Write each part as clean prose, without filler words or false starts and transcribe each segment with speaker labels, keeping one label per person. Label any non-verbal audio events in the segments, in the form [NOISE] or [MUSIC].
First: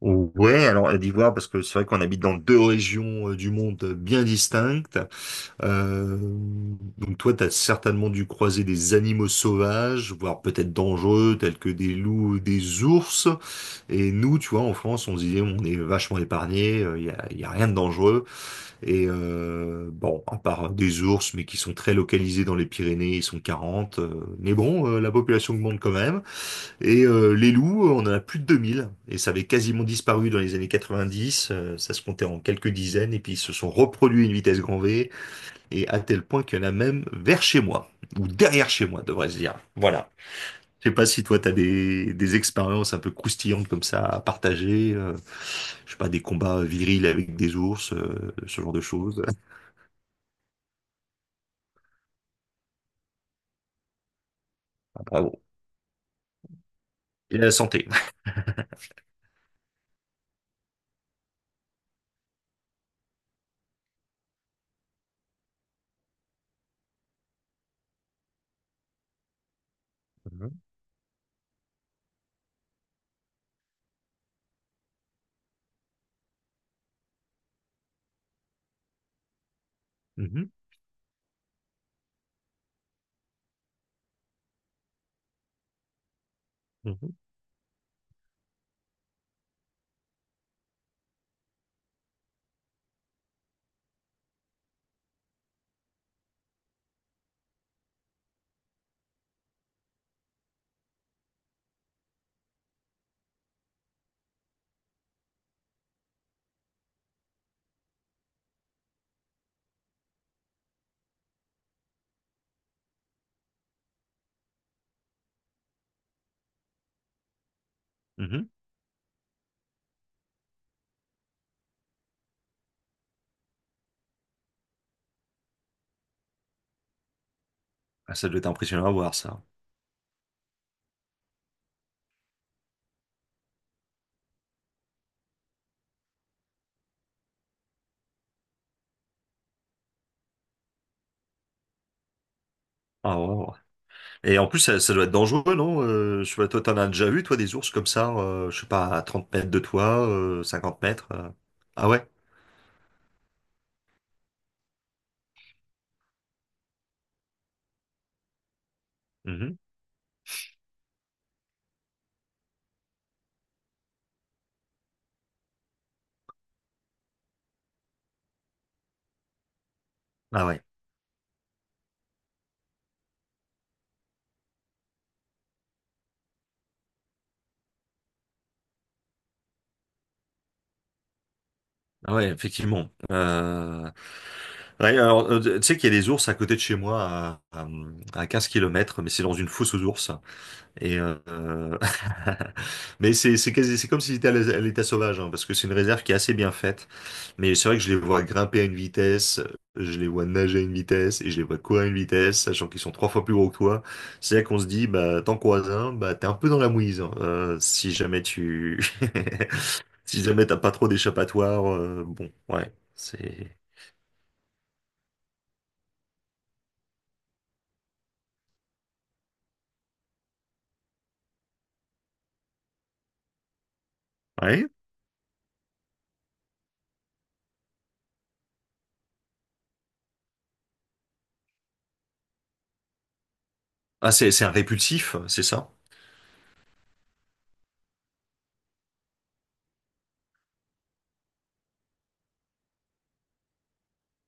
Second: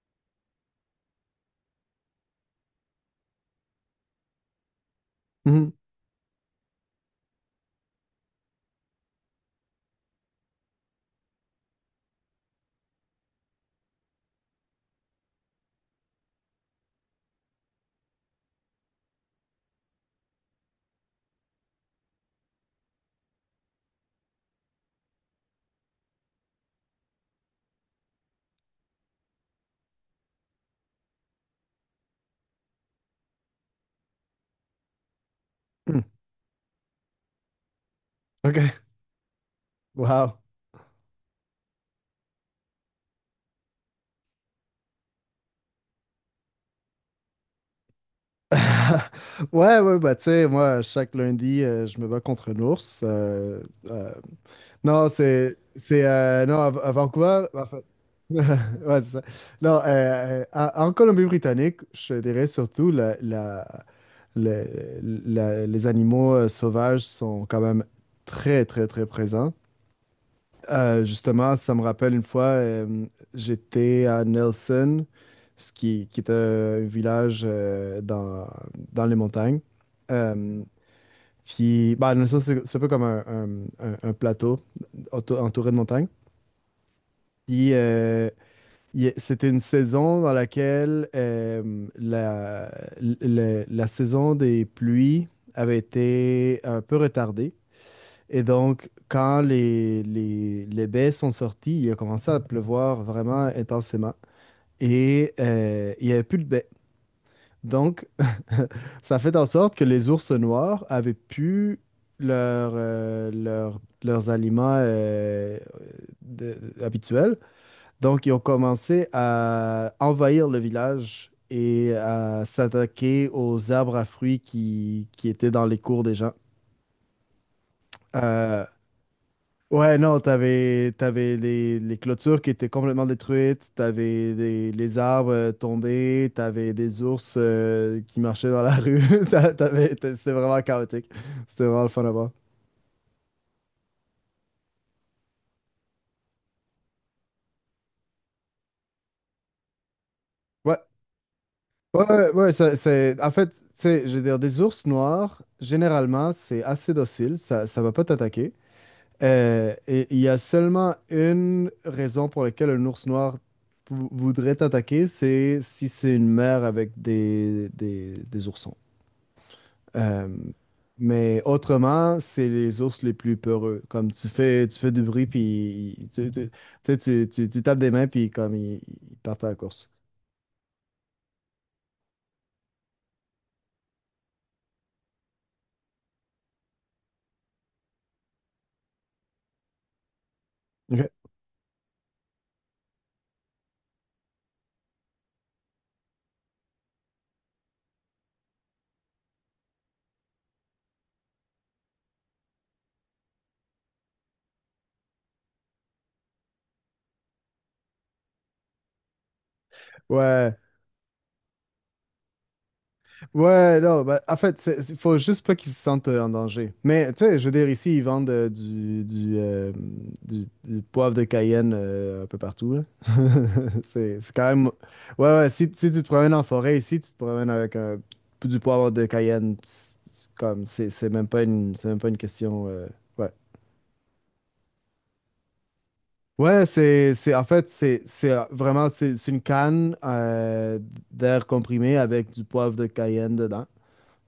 Speaker 1: Ouais, alors Côte d'Ivoire, parce que c'est vrai qu'on habite dans deux régions du monde bien distinctes.
Speaker 2: Mhm.
Speaker 1: Euh, donc toi, tu as certainement dû croiser des animaux sauvages, voire peut-être dangereux, tels que des loups ou des ours. Et nous, tu vois, en France, on se disait, on est vachement épargnés, y a rien de dangereux. Et bon, à part des ours, mais qui sont très localisés dans les Pyrénées, ils sont 40. Mais bon, la population augmente quand même. Et les loups, on en a plus de 2 000, et ça avait quasiment disparu dans les années 90, ça se comptait en quelques dizaines, et puis ils se sont reproduits à une vitesse grand V, et à
Speaker 2: Mhm.
Speaker 1: tel point qu'il y en a même vers chez moi, ou derrière
Speaker 2: OK.
Speaker 1: chez moi, devrais-je dire. Voilà.
Speaker 2: Wow.
Speaker 1: Je sais pas si toi, t'as des expériences un peu croustillantes comme ça à partager, je sais pas, des combats virils avec des ours, ce genre de
Speaker 2: [LAUGHS]
Speaker 1: choses.
Speaker 2: Ouais, ouais, bah, tu sais, moi, chaque lundi, je me bats contre un ours.
Speaker 1: Ah
Speaker 2: Non,
Speaker 1: bon.
Speaker 2: c'est. C'est. Non, à
Speaker 1: Et
Speaker 2: Vancouver,
Speaker 1: la
Speaker 2: en fait-
Speaker 1: santé.
Speaker 2: [LAUGHS] Ouais, c'est ça. Non, en Colombie-Britannique, je dirais surtout les animaux sauvages sont quand même très, très, très présents.
Speaker 1: Mhm,
Speaker 2: Justement, ça me rappelle une fois, j'étais à Nelson, ce qui est un village dans les montagnes.
Speaker 1: mhm,
Speaker 2: Euh, Puis, bah, Nelson, c'est un peu comme un plateau entouré de montagnes.
Speaker 1: mhm,
Speaker 2: Puis, c'était une saison dans laquelle la saison des pluies avait été un peu retardée. Et donc, quand les baies sont sorties, il a commencé à pleuvoir vraiment intensément. Et il n'y avait plus de baies. Donc, [LAUGHS] ça fait en sorte que les ours noirs avaient pu leurs aliments de- habituels. Donc, ils ont
Speaker 1: mhm.
Speaker 2: commencé à envahir le village et à s'attaquer aux arbres à fruits qui étaient dans les cours des gens.
Speaker 1: Ah, ça doit être
Speaker 2: Euh,
Speaker 1: impressionnant à voir, ça.
Speaker 2: Ouais, non, t'avais les clôtures qui étaient complètement détruites, les arbres tombés, t'avais des ours qui marchaient dans la [LAUGHS] rue, c'était vraiment chaotique. C'était vraiment le fun à voir.
Speaker 1: Ah, ouais, ouais. Et en plus, ça doit être dangereux, non? Je sais pas, toi, t'en as déjà vu, toi, des ours comme ça, je sais pas, à 30 mètres de toi,
Speaker 2: Ouais,
Speaker 1: 50 mètres. Ah
Speaker 2: ouais,
Speaker 1: ouais?
Speaker 2: ouais, ouais, c'est, en fait, tu sais, je veux dire, des ours noirs, généralement, c'est assez docile, ça va pas t'attaquer.
Speaker 1: Mhm.
Speaker 2: Et il y a seulement une raison pour laquelle un ours noir voudrait t'attaquer, c'est si c'est une mère avec des oursons. Euh,
Speaker 1: Ah ouais.
Speaker 2: mais autrement, c'est les ours les plus peureux. Comme tu fais, du bruit, puis tu sais, tu tapes des mains, puis comme ils partent à la course.
Speaker 1: Ah ouais, effectivement. Ouais, alors, tu sais qu'il y a des ours à côté de chez moi, à 15 km, mais c'est dans une fosse aux ours. Et
Speaker 2: [LAUGHS]
Speaker 1: [LAUGHS] mais c'est comme si c'était à à l'état sauvage, hein, parce que c'est une réserve qui est assez bien faite. Mais c'est vrai que je les vois grimper à une vitesse, je les vois nager à une vitesse et je les vois courir à une vitesse, sachant qu'ils sont trois fois plus gros que toi. C'est là qu'on se dit, bah, t'en croises un, bah, t'es un peu dans la mouise, hein, si jamais tu [LAUGHS] si jamais
Speaker 2: Ouais,
Speaker 1: t'as pas trop d'échappatoire. Bon, ouais, c'est.
Speaker 2: ouais, non, bah, en fait, faut juste pas qu'ils se sentent en danger. Mais, tu sais, je veux dire, ici, ils vendent du poivre de Cayenne un peu partout, là. [LAUGHS] C'est quand même...
Speaker 1: Ouais.
Speaker 2: Ouais, ouais, si tu te promènes en forêt ici, tu te promènes avec du poivre de Cayenne, c'est comme, c'est même pas une question... ouais.
Speaker 1: Ah, c'est un répulsif, c'est ça?
Speaker 2: Ouais, en fait, c'est vraiment, c'est une canne d'air comprimé avec du poivre de Cayenne dedans.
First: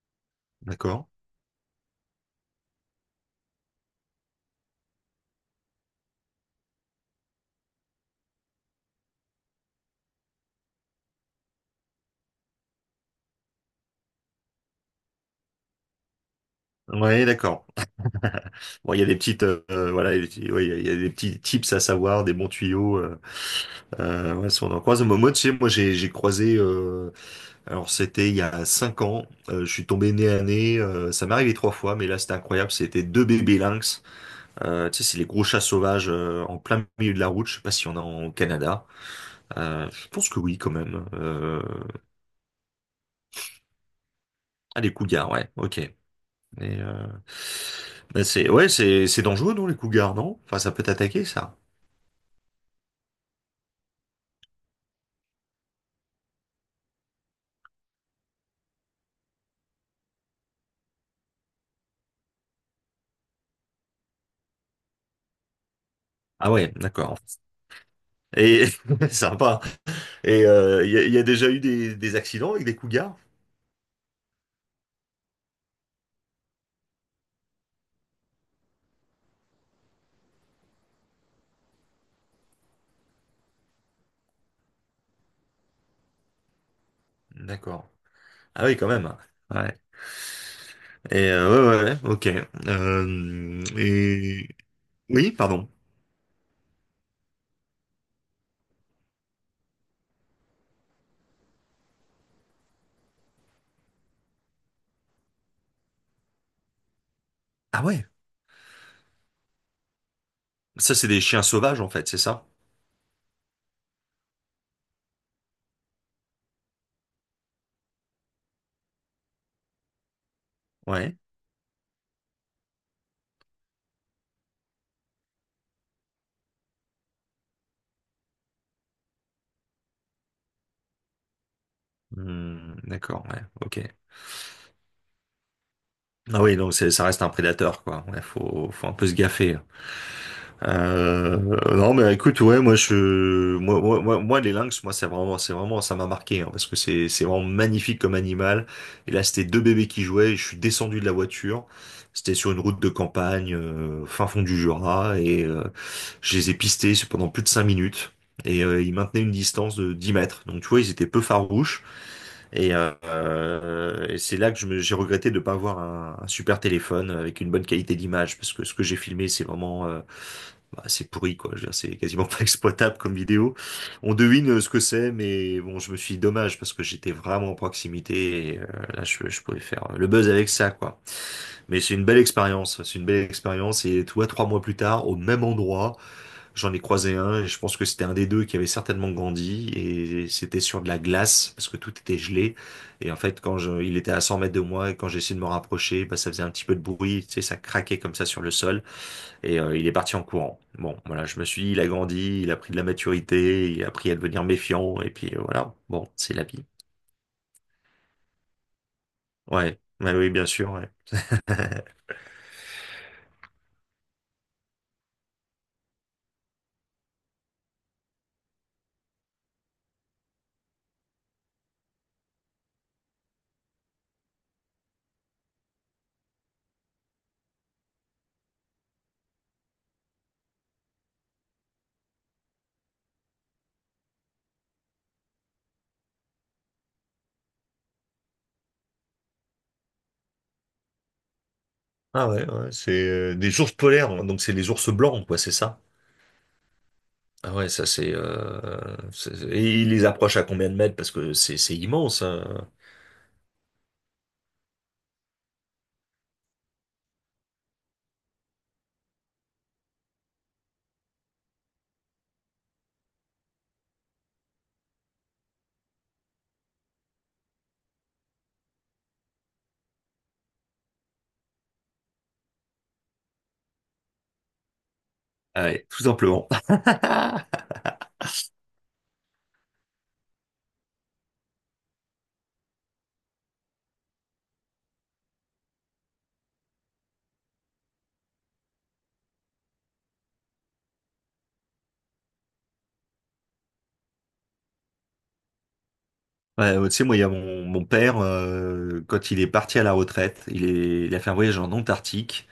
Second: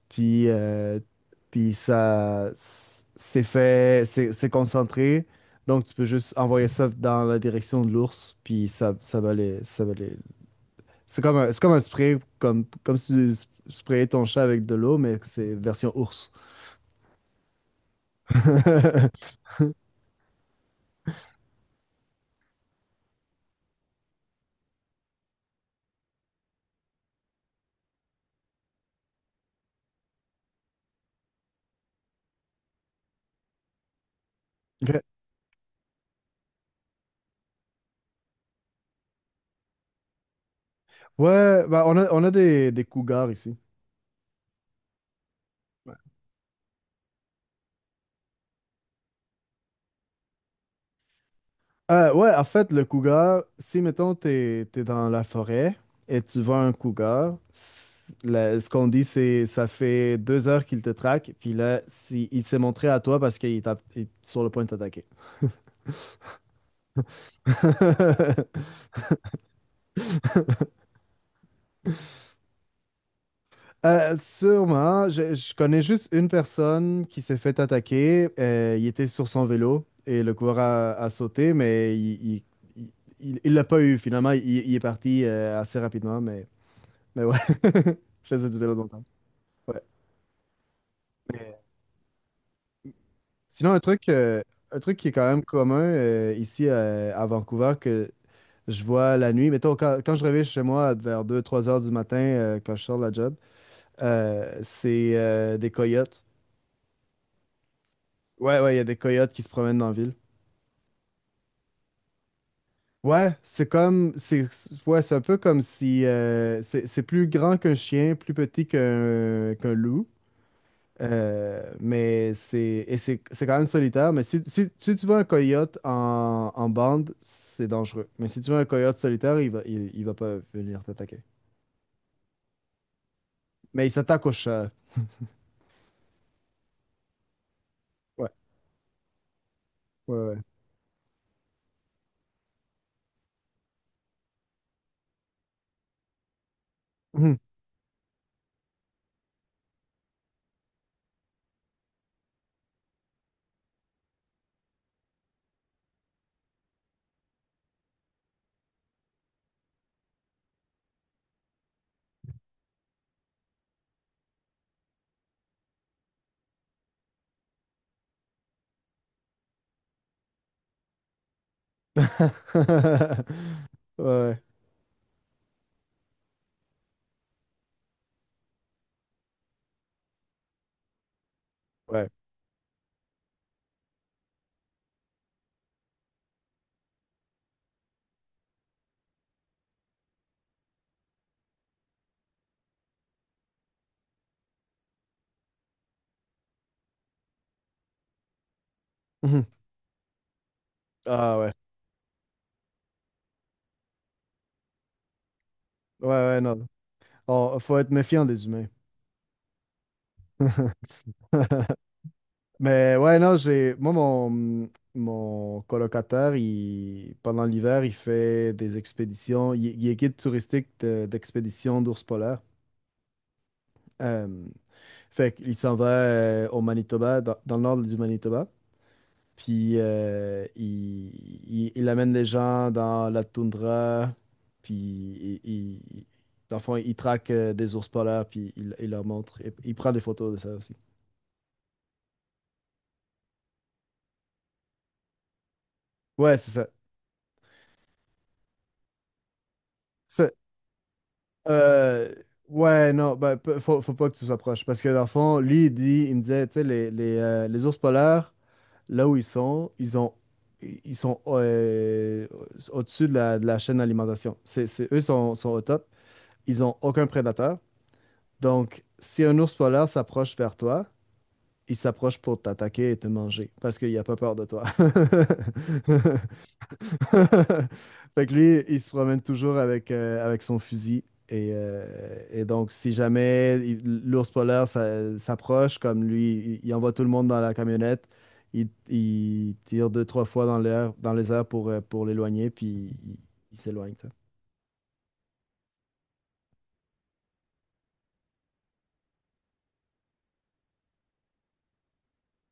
Speaker 2: Puis, euh,
Speaker 1: D'accord.
Speaker 2: puis, ça c'est fait, c'est concentré. Donc, tu peux juste envoyer ça dans la direction de l'ours, puis ça va les... C'est comme c'est comme un spray, comme si tu sprayais ton chat avec de l'eau, mais c'est version ours.
Speaker 1: Ouais, d'accord. Bon, il y a des
Speaker 2: [LAUGHS]
Speaker 1: petites, voilà, il y a des petits, ouais, il y a des petits tips à savoir, des bons tuyaux. Ouais, si on en croise, moi, tu sais, moi, j'ai croisé. Alors, c'était il y a 5 ans. Je suis tombé nez à nez. Ça m'est arrivé trois fois, mais là, c'était incroyable. C'était deux bébés lynx.
Speaker 2: Ok.
Speaker 1: Tu sais, c'est les gros chats sauvages en plein milieu de la route. Je sais pas si on a en Canada. Je pense que oui, quand même.
Speaker 2: Ouais, bah on a des cougars ici.
Speaker 1: Ah, les cougars, ouais. Ok. Mais, euh, mais c'est, ouais, c'est dangereux, non, les cougars, non? Enfin, ça peut t'attaquer, ça.
Speaker 2: Ouais, en fait, le cougar, si mettons t'es dans la forêt et tu vois un cougar, ce qu'on dit c'est ça fait 2 heures qu'il te traque, puis là si, il s'est montré à toi parce qu'il est sur le point de t'attaquer.
Speaker 1: Ah ouais, d'accord. Et [LAUGHS] sympa. Et il y a déjà eu des accidents avec des cougars?
Speaker 2: Sûrement, je connais juste une personne qui s'est fait attaquer. Il était sur son vélo et le cougar a sauté, mais il- il l'a pas eu finalement. Il est parti assez rapidement, mais ouais,
Speaker 1: D'accord.
Speaker 2: [LAUGHS] je faisais du
Speaker 1: Ah
Speaker 2: vélo
Speaker 1: oui, quand
Speaker 2: longtemps.
Speaker 1: même. Ouais.
Speaker 2: Ouais.
Speaker 1: Et ouais, ouais, ouais, ok.
Speaker 2: Sinon,
Speaker 1: Et
Speaker 2: un truc qui est quand
Speaker 1: oui,
Speaker 2: même
Speaker 1: pardon.
Speaker 2: commun ici à Vancouver que je vois la nuit, mettons, quand je reviens chez moi vers 2 ou 3 heures du matin, quand je sors de la job, c'est des coyotes.
Speaker 1: Ah ouais.
Speaker 2: Ouais, ouais, il y a des coyotes qui se promènent dans la ville.
Speaker 1: Ça, c'est des chiens sauvages, en fait, c'est ça?
Speaker 2: Ouais, c'est comme, ouais, c'est un peu comme si c'est plus grand qu'un chien, plus petit qu'un loup.
Speaker 1: Ouais.
Speaker 2: Mais c'est et c'est c'est quand même solitaire. Mais si tu veux un coyote en bande, c'est dangereux. Mais si tu veux un coyote solitaire, il va pas venir t'attaquer.
Speaker 1: Hmm, d'accord. Ouais. Ok.
Speaker 2: Mais il s'attaque au chat.
Speaker 1: Ah oui, donc c'est, ça reste un prédateur, quoi. Ouais,
Speaker 2: Ouais,
Speaker 1: faut un peu se gaffer.
Speaker 2: ouais,
Speaker 1: Euh, non mais écoute, ouais, moi, je, les lynx, moi, c'est vraiment ça m'a marqué, hein, parce que c'est
Speaker 2: ouais.
Speaker 1: vraiment magnifique comme animal, et là c'était deux bébés qui jouaient et je suis descendu de la voiture, c'était sur une route de campagne, fin fond du Jura, et je les ai pistés pendant plus de 5 minutes, et ils maintenaient une distance de 10 mètres, donc tu vois, ils étaient peu farouches, et c'est là que j'ai regretté de ne pas avoir un super téléphone avec une bonne qualité d'image, parce que ce que j'ai filmé c'est vraiment bah, c'est pourri, quoi. Je veux dire, c'est quasiment pas [LAUGHS] exploitable comme vidéo.
Speaker 2: [LAUGHS]
Speaker 1: On
Speaker 2: Ouais,
Speaker 1: devine ce que c'est, mais bon, je me suis dit dommage parce que j'étais vraiment en proximité, et là, je pouvais faire le buzz avec ça, quoi. Mais c'est
Speaker 2: ouais,
Speaker 1: une
Speaker 2: ouais.
Speaker 1: belle expérience. C'est une belle expérience, et toi, 3 mois plus tard, au même endroit, j'en ai croisé un et je pense que c'était un des deux qui avait certainement grandi, et c'était sur de la glace parce que tout était gelé. Et en fait, il était à 100 mètres de moi et quand j'ai essayé de me rapprocher, bah, ça faisait un petit peu de bruit, tu sais, ça craquait comme ça sur le sol. Et il est parti en courant. Bon, voilà,
Speaker 2: Ah,
Speaker 1: je me
Speaker 2: ouais.
Speaker 1: suis dit, il a grandi, il a pris de la maturité, il a appris à devenir méfiant, et puis voilà,
Speaker 2: Ouais,
Speaker 1: bon, c'est
Speaker 2: ouais,
Speaker 1: la vie.
Speaker 2: non. Oh, faut être méfiant des humains.
Speaker 1: Ouais, ouais, oui, bien sûr, ouais.
Speaker 2: [LAUGHS] Mais ouais, non, j'ai. moi, mon colocataire, il, pendant l'hiver, il fait des expéditions. Il est guide touristique d'expédition d'ours polaires. Euh, Fait qu'il s'en va au Manitoba, dans le nord du Manitoba. Puis il amène les gens dans la toundra. Puis il- dans le fond, il traque des ours polaires, puis il leur montre. Et il prend des photos de ça aussi.
Speaker 1: Ah ouais, ouais, c'est des ours polaires, hein, donc c'est les ours blancs, quoi, c'est ça?
Speaker 2: Ouais, c'est
Speaker 1: Ah ouais, ça c'est. Et il les
Speaker 2: ça.
Speaker 1: approche à combien de mètres? Parce que c'est
Speaker 2: Euh,
Speaker 1: immense, hein.
Speaker 2: ouais, non, ben, faut pas que tu sois proche. Parce que dans le fond, lui, il me disait, tu sais, les ours polaires, là où ils sont, ils sont au-dessus de la chaîne d'alimentation. Eux sont au top. Ils ont aucun prédateur. Donc, si un ours polaire s'approche vers toi, il s'approche pour t'attaquer et te manger parce qu'il a pas peur de toi.
Speaker 1: Ah ouais, tout
Speaker 2: [LAUGHS]
Speaker 1: simplement. [LAUGHS]
Speaker 2: [LAUGHS] Fait que lui, il se promène toujours avec son fusil. Et, euh, donc, si jamais l'ours polaire s'approche, comme lui, il envoie tout le monde dans la camionnette, il tire deux, trois fois dans les airs pour l'éloigner, puis il, il s'éloigne, tu sais.
Speaker 1: Ouais, ouais, tu sais, moi, il y a mon père, quand il est parti à la retraite, il a fait un voyage en Antarctique.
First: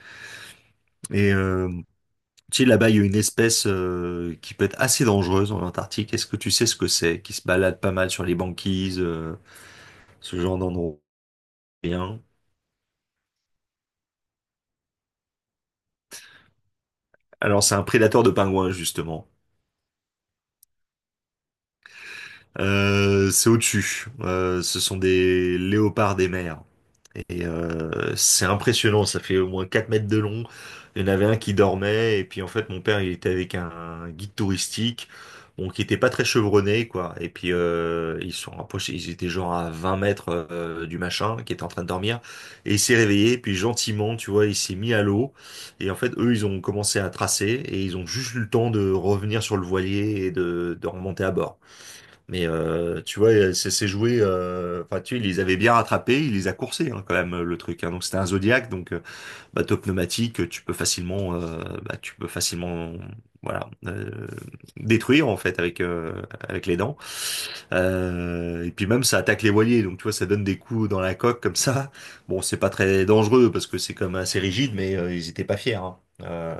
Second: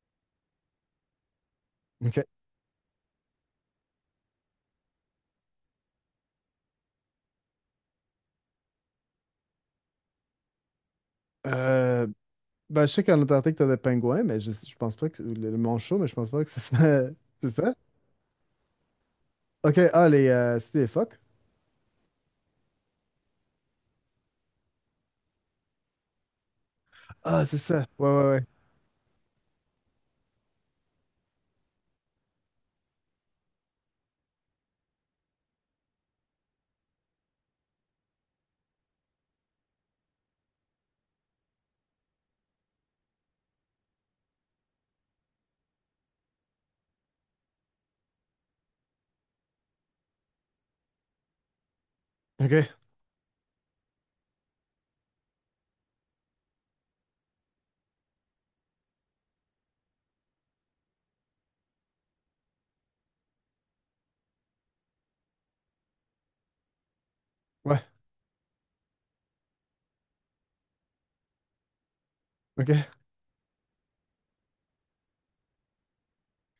Speaker 1: et euh,
Speaker 2: OK.
Speaker 1: Tu sais, là-bas, il y a une espèce qui peut être assez dangereuse en Antarctique. Est-ce que tu sais ce que c'est? Qui se balade pas mal sur les banquises, ce genre d'endroit.
Speaker 2: Euh,
Speaker 1: Rien.
Speaker 2: ben, je sais qu'en Antarctique, t'as des pingouins, mais je pense pas que... ou le manchot, mais je pense pas que c'est ça. [LAUGHS] C'est
Speaker 1: Alors,
Speaker 2: ça?
Speaker 1: c'est un prédateur de pingouins, justement.
Speaker 2: OK. Ah, les... c'est des phoques?
Speaker 1: C'est au-dessus. Ce sont des léopards des mers.
Speaker 2: Ah,
Speaker 1: Et
Speaker 2: c'est ça. Ouais,
Speaker 1: c'est
Speaker 2: ouais,
Speaker 1: impressionnant, ça fait au moins 4 mètres de long. Il y en avait un qui dormait, et puis en fait mon père il était avec un guide touristique, bon, qui était pas très chevronné, quoi. Et puis ils se sont rapprochés, ils étaient genre à 20 mètres du machin qui était en train de dormir. Et il s'est réveillé, puis gentiment, tu vois, il s'est mis à l'eau. Et en fait, eux ils ont commencé à tracer, et ils ont juste eu le temps de revenir sur le voilier et de remonter à bord.
Speaker 2: ouais.
Speaker 1: Mais
Speaker 2: OK.
Speaker 1: tu vois, c'est joué. Enfin, tu vois, il les avait bien rattrapés, il les a coursés, hein, quand même, le truc, hein. Donc c'était un Zodiac, donc bateau pneumatique, tu peux facilement, tu peux facilement, voilà, détruire en fait avec les dents.
Speaker 2: Ouais.
Speaker 1: Et puis même ça attaque les voiliers, donc tu vois, ça donne des coups dans la coque comme ça. Bon, c'est pas
Speaker 2: OK.
Speaker 1: très dangereux parce que c'est comme assez rigide, mais ils étaient pas fiers, hein. Euh,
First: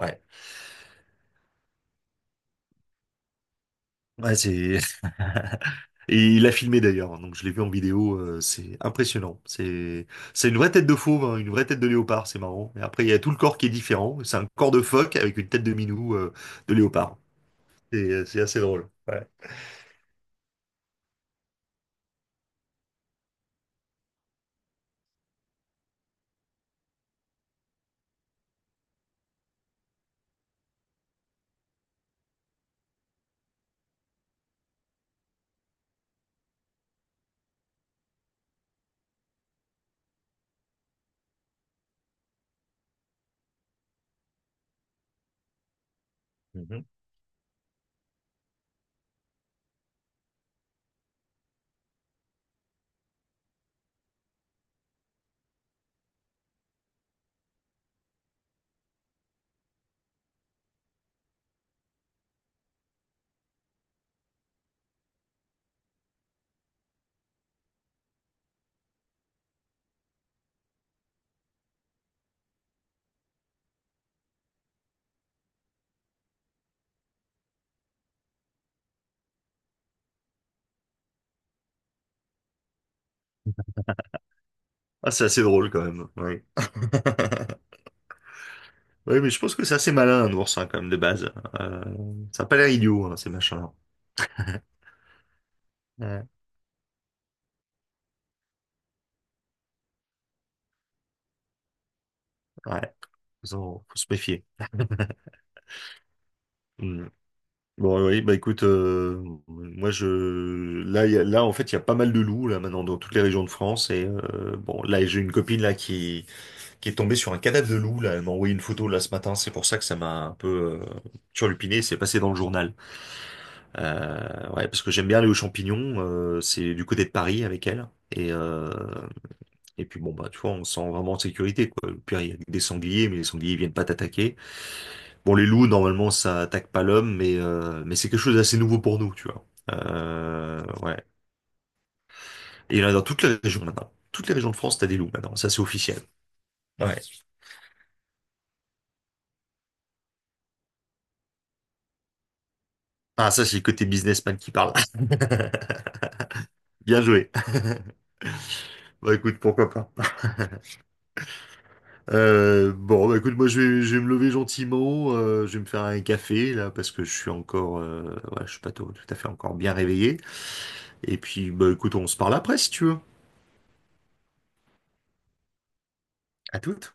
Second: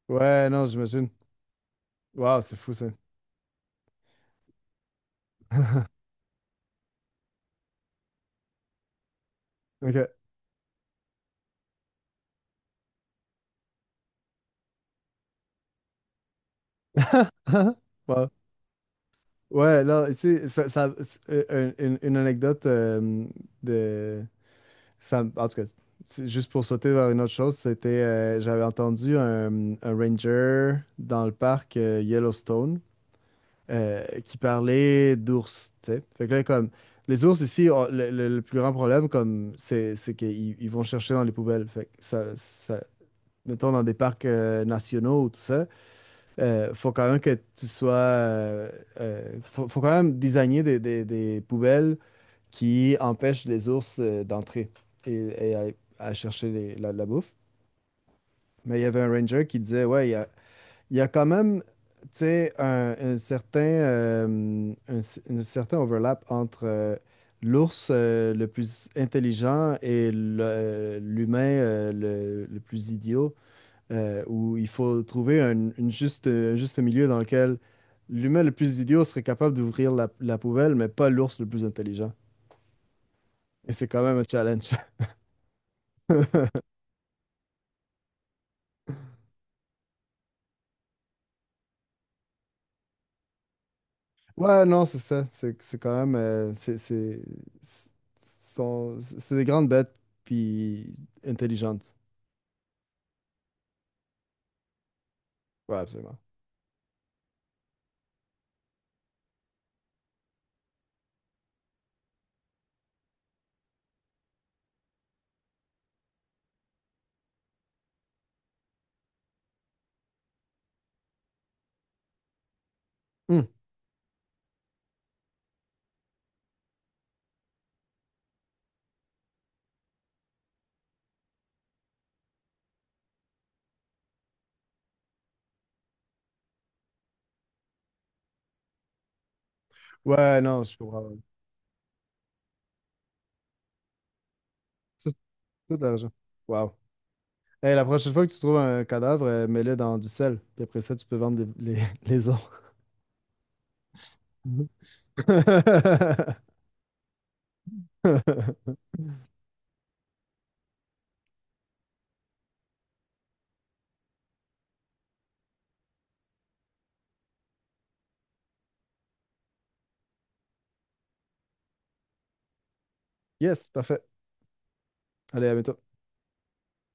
Speaker 1: ouais,
Speaker 2: Ouais, non, j'imagine. Waouh, c'est fou ça.
Speaker 1: ouais, c'est. [LAUGHS]
Speaker 2: [LAUGHS]
Speaker 1: Et il a filmé d'ailleurs, hein, donc je l'ai vu en vidéo, c'est impressionnant.
Speaker 2: Ok.
Speaker 1: C'est une vraie tête de fauve, hein, une vraie tête de léopard, c'est marrant. Et après, il y a tout le corps qui est différent. C'est un corps de phoque avec une tête de minou, de léopard.
Speaker 2: [LAUGHS]
Speaker 1: Et
Speaker 2: Wow.
Speaker 1: c'est assez drôle. Ouais.
Speaker 2: Ouais, là c'est ça, c'est, une anecdote de ça, en tout cas, c'est juste pour sauter vers une autre chose, c'était j'avais entendu un ranger dans le parc Yellowstone qui parlait d'ours, tu sais. Fait que là, comme les ours ici, le plus grand problème, comme c'est qu'ils vont chercher dans les poubelles. Fait que ça- mettons, dans des parcs nationaux ou tout ça,
Speaker 1: Mhm.
Speaker 2: faut quand même que tu sois... faut quand même designer des poubelles qui empêchent les ours d'entrer et, et à chercher la bouffe. Mais il y avait un ranger qui disait, ouais, il y a quand même, tu sais, un certain overlap entre... l'ours le plus intelligent et l'humain le plus idiot, où il faut trouver un juste milieu dans lequel l'humain le plus idiot serait capable d'ouvrir la poubelle, mais pas l'ours le plus intelligent. Et c'est quand même un challenge.
Speaker 1: Ah, c'est assez drôle quand même. Ouais.
Speaker 2: [LAUGHS]
Speaker 1: [LAUGHS] Ouais, mais je pense que c'est assez malin, un ours, hein, quand même, de base. Euh, Ça a pas l'air idiot, hein, ces machins-là.
Speaker 2: Ouais, non, c'est ça. C'est quand même.
Speaker 1: Ouais.
Speaker 2: C'est- c'est des grandes bêtes, puis intelligentes.
Speaker 1: Ouais. Faut se méfier. [LAUGHS]
Speaker 2: Ouais, absolument.
Speaker 1: Hmm. Bon, oui, oui, bah écoute, moi je, là, là en fait il y a pas mal de loups là maintenant dans toutes les régions de France, et bon, là j'ai une copine là qui est tombée sur un cadavre de loup, là elle m'a envoyé une photo là ce matin, c'est pour ça que ça m'a un peu turlupiné, c'est passé dans le journal,
Speaker 2: Hmm.
Speaker 1: ouais, parce que j'aime bien aller aux champignons, c'est du côté de Paris avec elle, et puis bon, bah, tu vois, on se sent vraiment en sécurité, quoi. Au pire, il y a des sangliers, mais les sangliers ils viennent pas t'attaquer. Bon, les loups, normalement, ça attaque pas l'homme, mais c'est quelque chose d'assez nouveau pour nous, tu vois.
Speaker 2: Ouais, non, je
Speaker 1: Ouais.
Speaker 2: comprends.
Speaker 1: Et il y en a dans toutes les régions maintenant. Toutes les régions de France, t'as des loups
Speaker 2: Tout,
Speaker 1: maintenant. Ça, c'est
Speaker 2: toute la
Speaker 1: officiel.
Speaker 2: raison. Wow.
Speaker 1: Ouais.
Speaker 2: Hey, la prochaine fois que tu trouves un cadavre, mets-le dans du sel. Puis après ça, tu peux vendre [LAUGHS] les os.
Speaker 1: Ah, ça, c'est le côté businessman qui parle.
Speaker 2: [LAUGHS]
Speaker 1: [LAUGHS] Bien joué. [LAUGHS]
Speaker 2: [LAUGHS]
Speaker 1: Bah écoute, pourquoi pas. Bon, bah écoute, moi je vais, me lever gentiment, je vais me faire un café là parce que je suis encore, ouais, je suis pas tout à fait encore bien réveillé. Et puis, bah écoute, on se parle après si tu veux.
Speaker 2: Yes, parfait. Allez, à bientôt.
Speaker 1: À toutes.